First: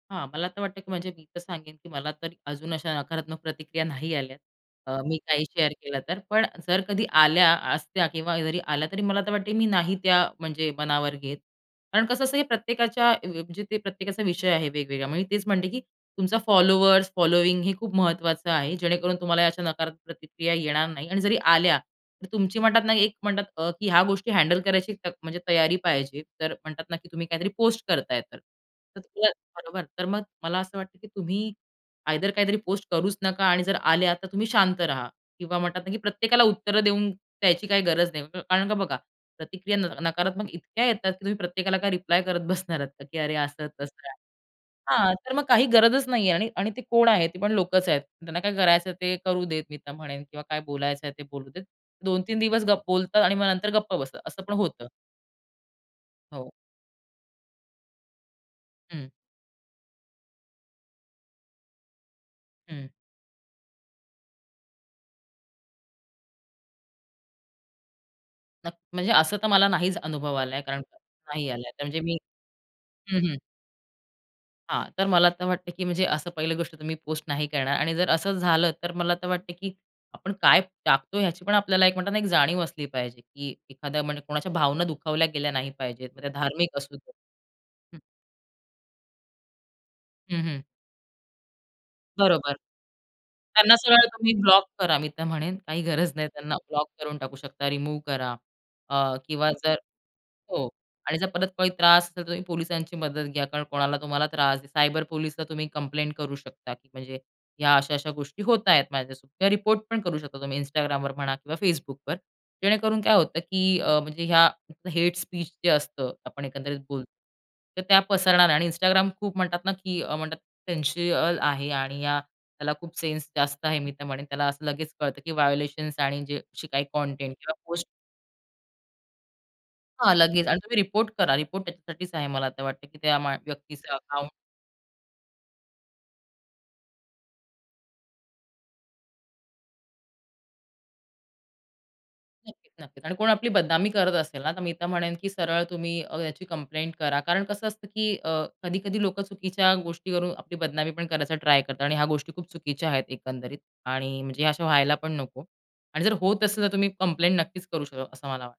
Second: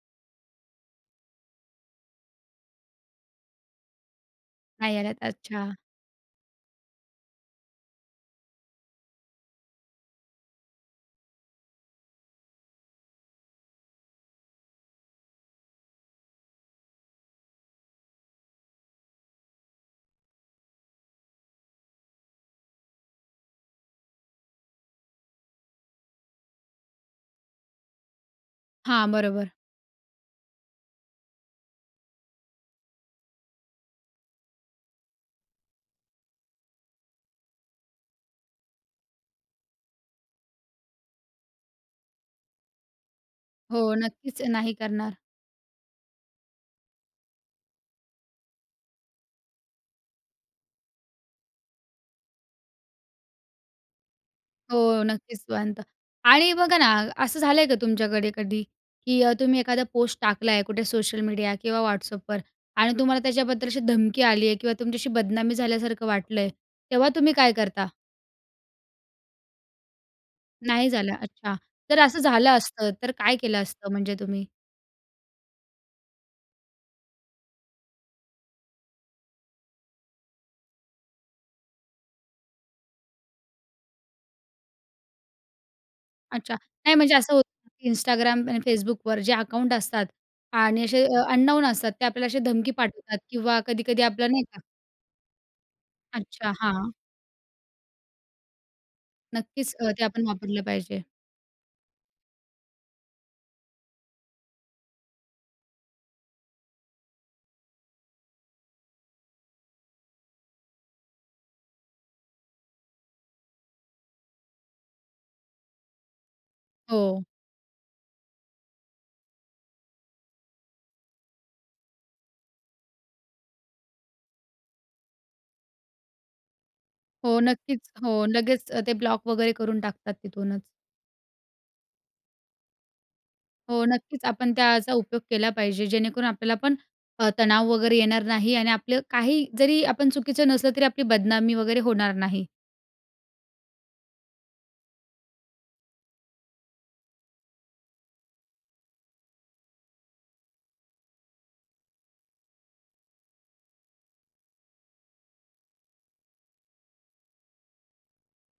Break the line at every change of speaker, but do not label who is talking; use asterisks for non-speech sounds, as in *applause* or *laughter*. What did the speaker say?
हां. मला तर वाटतं, की म्हणजे मी तर सांगेन, की मला तर अजून अशा नकारात्मक प्रतिक्रिया नाही आल्यात. अ,
नाही आल्यात.
मी काही शेअर
अच्छा.
केलं तर. पण जर कधी आल्या असत्या किंवा अ, जरी आल्या, तरी मला तर वाटतंय मी नाही त्या म्हणजे मनावर घेत. कारण कसं असतं, की प्रत्येकाच्या अ, म्हणजे ते प्रत्येकाचा विषय आहे वेगवेगळा. मी तेच म्हणते, की तुमचा फॉलोअर्स, फॉलोइंग हे खूप महत्त्वाचं आहे, जेणेकरून तुम्हाला या अशा नकारात्मक प्रतिक्रिया येणार नाही आणि जरी आल्या तर तुमची म्हणतात ना, एक म्हणतात अ, की ह्या गोष्टी हँडल करायची त म्हणजे तयारी पाहिजे. तर म्हणतात ना, की तुम्ही काहीतरी पोस्ट करताय तर अ,
हां, बरोबर.
बरोबर तर मग मला असं वाटतं, की तुम्ही आयदर काहीतरी पोस्ट करूच नका आणि जर आल्या, तर तुम्ही शांत राहा किंवा म्हणतात ना, की प्रत्येकाला उत्तरं देऊन द्यायची काही गरज नाही. कारण का बघा, प्रतिक्रिया न नकारात्मक इतक्या येतात, की तुम्ही प्रत्येकाला काय रिप्लाय करत बसणार *chuckles* आहात, की अरे, असं
हो,
तसं आहे.
नक्कीच नाही करणार.
हां, तर मग काही गरजच नाहीये आणि आणि ते कोण आहे? ती पण लोकच आहेत. त्यांना काय करायचंय ते करू देत मी तर म्हणेन किंवा काय बोलायचंय ते बोलू देत. 2-3 दिवस गप बोलतात आणि मग नंतर गप्प बसतात. असं पण होतं.
हो, नक्कीच म्हणतो
हो.
आणि बघा ना, असं झालंय का तुमच्याकडे कधी,
हं.
की अ, तुम्ही एखादा पोस्ट टाकलाय कुठे सोशल मीडिया किंवा Whatsappवर
हं.
आणि तुम्हाला त्याच्याबद्दल अशी धमकी आली आहे किंवा तुमच्याशी बदनामी झाल्यासारखं वाटलंय, तेव्हा तुम्ही काय करता?
न म्हणजे असं तर मला नाहीच अनुभव आलाय कारण
नाही झालं,
नाही
अच्छा.
आलाय म्हणजे
तर
मी
असं झालं असतं तर
हं, हं.
काय केलं असतं म्हणजे तुम्ही?
हां, तर मला तर वाटतं, की म्हणजे असं पहिली गोष्ट तुम्ही पोस्ट नाही करणार आणि जर असं झालं तर मला तर वाटतं, की आपण काय टाकतो ह्याची पण आपल्याला म्हणतात ना, एक जाणीव असली पाहिजे. की एखाद्या म्हणजे कोणाच्या भावना दुखावल्या गेल्या नाही पाहिजेत. त्या
अच्छा.
धार्मिक असू
नाही
दे.
म्हणजे असं होतं, की
हं.
Instagramवर आणि Facebookवर जे अकाउंट असतात
हं, हं
आणि असे अननोन असतात, ते आपल्याला अशी
बरोबर.
धमकी पाठवतात किंवा
त्यांना
कधी-कधी
सरळ
आपलं,
तुम्ही
नाही का?
ब्लॉक करा मी तर म्हणेन, काही गरज नाही.
अच्छा,
त्यांना ब्लॉक
हां.
करून टाकू शकता, रिमूव्ह करा. अ, किंवा
नक्कीच
जर
अ, ते आपण वापरलं
हो
पाहिजे.
आणि जर परत काही त्रास असेल, तर तुम्ही पोलिसांची मदत घ्या. कारण कोणाला तुम्हाला त्रास आहे. सायबर पोलीसला तुम्ही कंप्लेंट करू शकता. की म्हणजे ह्या अशा-अशा गोष्टी होत आहेत माझ्यासोबत किंवा रिपोर्ट पण करू शकता तुम्ही Instagramवर म्हणा किंवा Facebookवर. जेणेकरून काय होतं, की अ, म्हणजे ह्या हेट स्पीच जे असतं आपण एकंदरीत बोलतो,
हो.
तर त्या पसरणार नाही आणि Instagram खूप म्हणतात ना, की अ, म्हणतात सेन्सिबल आहे आणि त्याला खूप सेन्स जास्त आहे, मी तर म्हणेन. त्याला असं लगेच कळतं, की व्हायोलेशन्स आणि जे अशी काही कंटेंट
हो,
किंवा पोस्ट
नक्कीच. हो, लगेच ते ब्लॉक वगैरे करून टाकतात
हां, लगेच आणि
तिथूनच.
तुम्ही रिपोर्ट करा. रिपोर्ट त्याच्यासाठीच आहे मला तर वाटतं, की त्या मा
हो,
व्यक्तीचं
नक्कीच.
अकाउंट
आपण त्याचा उपयोग केला पाहिजे, जेणेकरून आपल्याला पण अ, तणाव वगैरे येणार नाही आणि आपलं काही जरी आपण चुकीचं नसलं, तरी आपली बदनामी वगैरे होणार नाही.
नक्कीच, नक्कीच आणि कोण आपली बदनामी करत असेल ना, तर मी तर म्हणेन की सरळ तुम्ही अ, याची कंप्लेंट करा. कारण कसं असतं, की अ, कधी-कधी लोकं चुकीच्या गोष्टीवरून आपली बदनामी पण करायचा ट्राय करतात. आणि ह्या गोष्टी खूप चुकीच्या आहेत एकंदरीत आणि म्हणजे हे अशा व्हायला पण नको आणि जर होत असेल, तर तुम्ही कंप्लेंट नक्कीच करू शकता, असं मला वाटतं.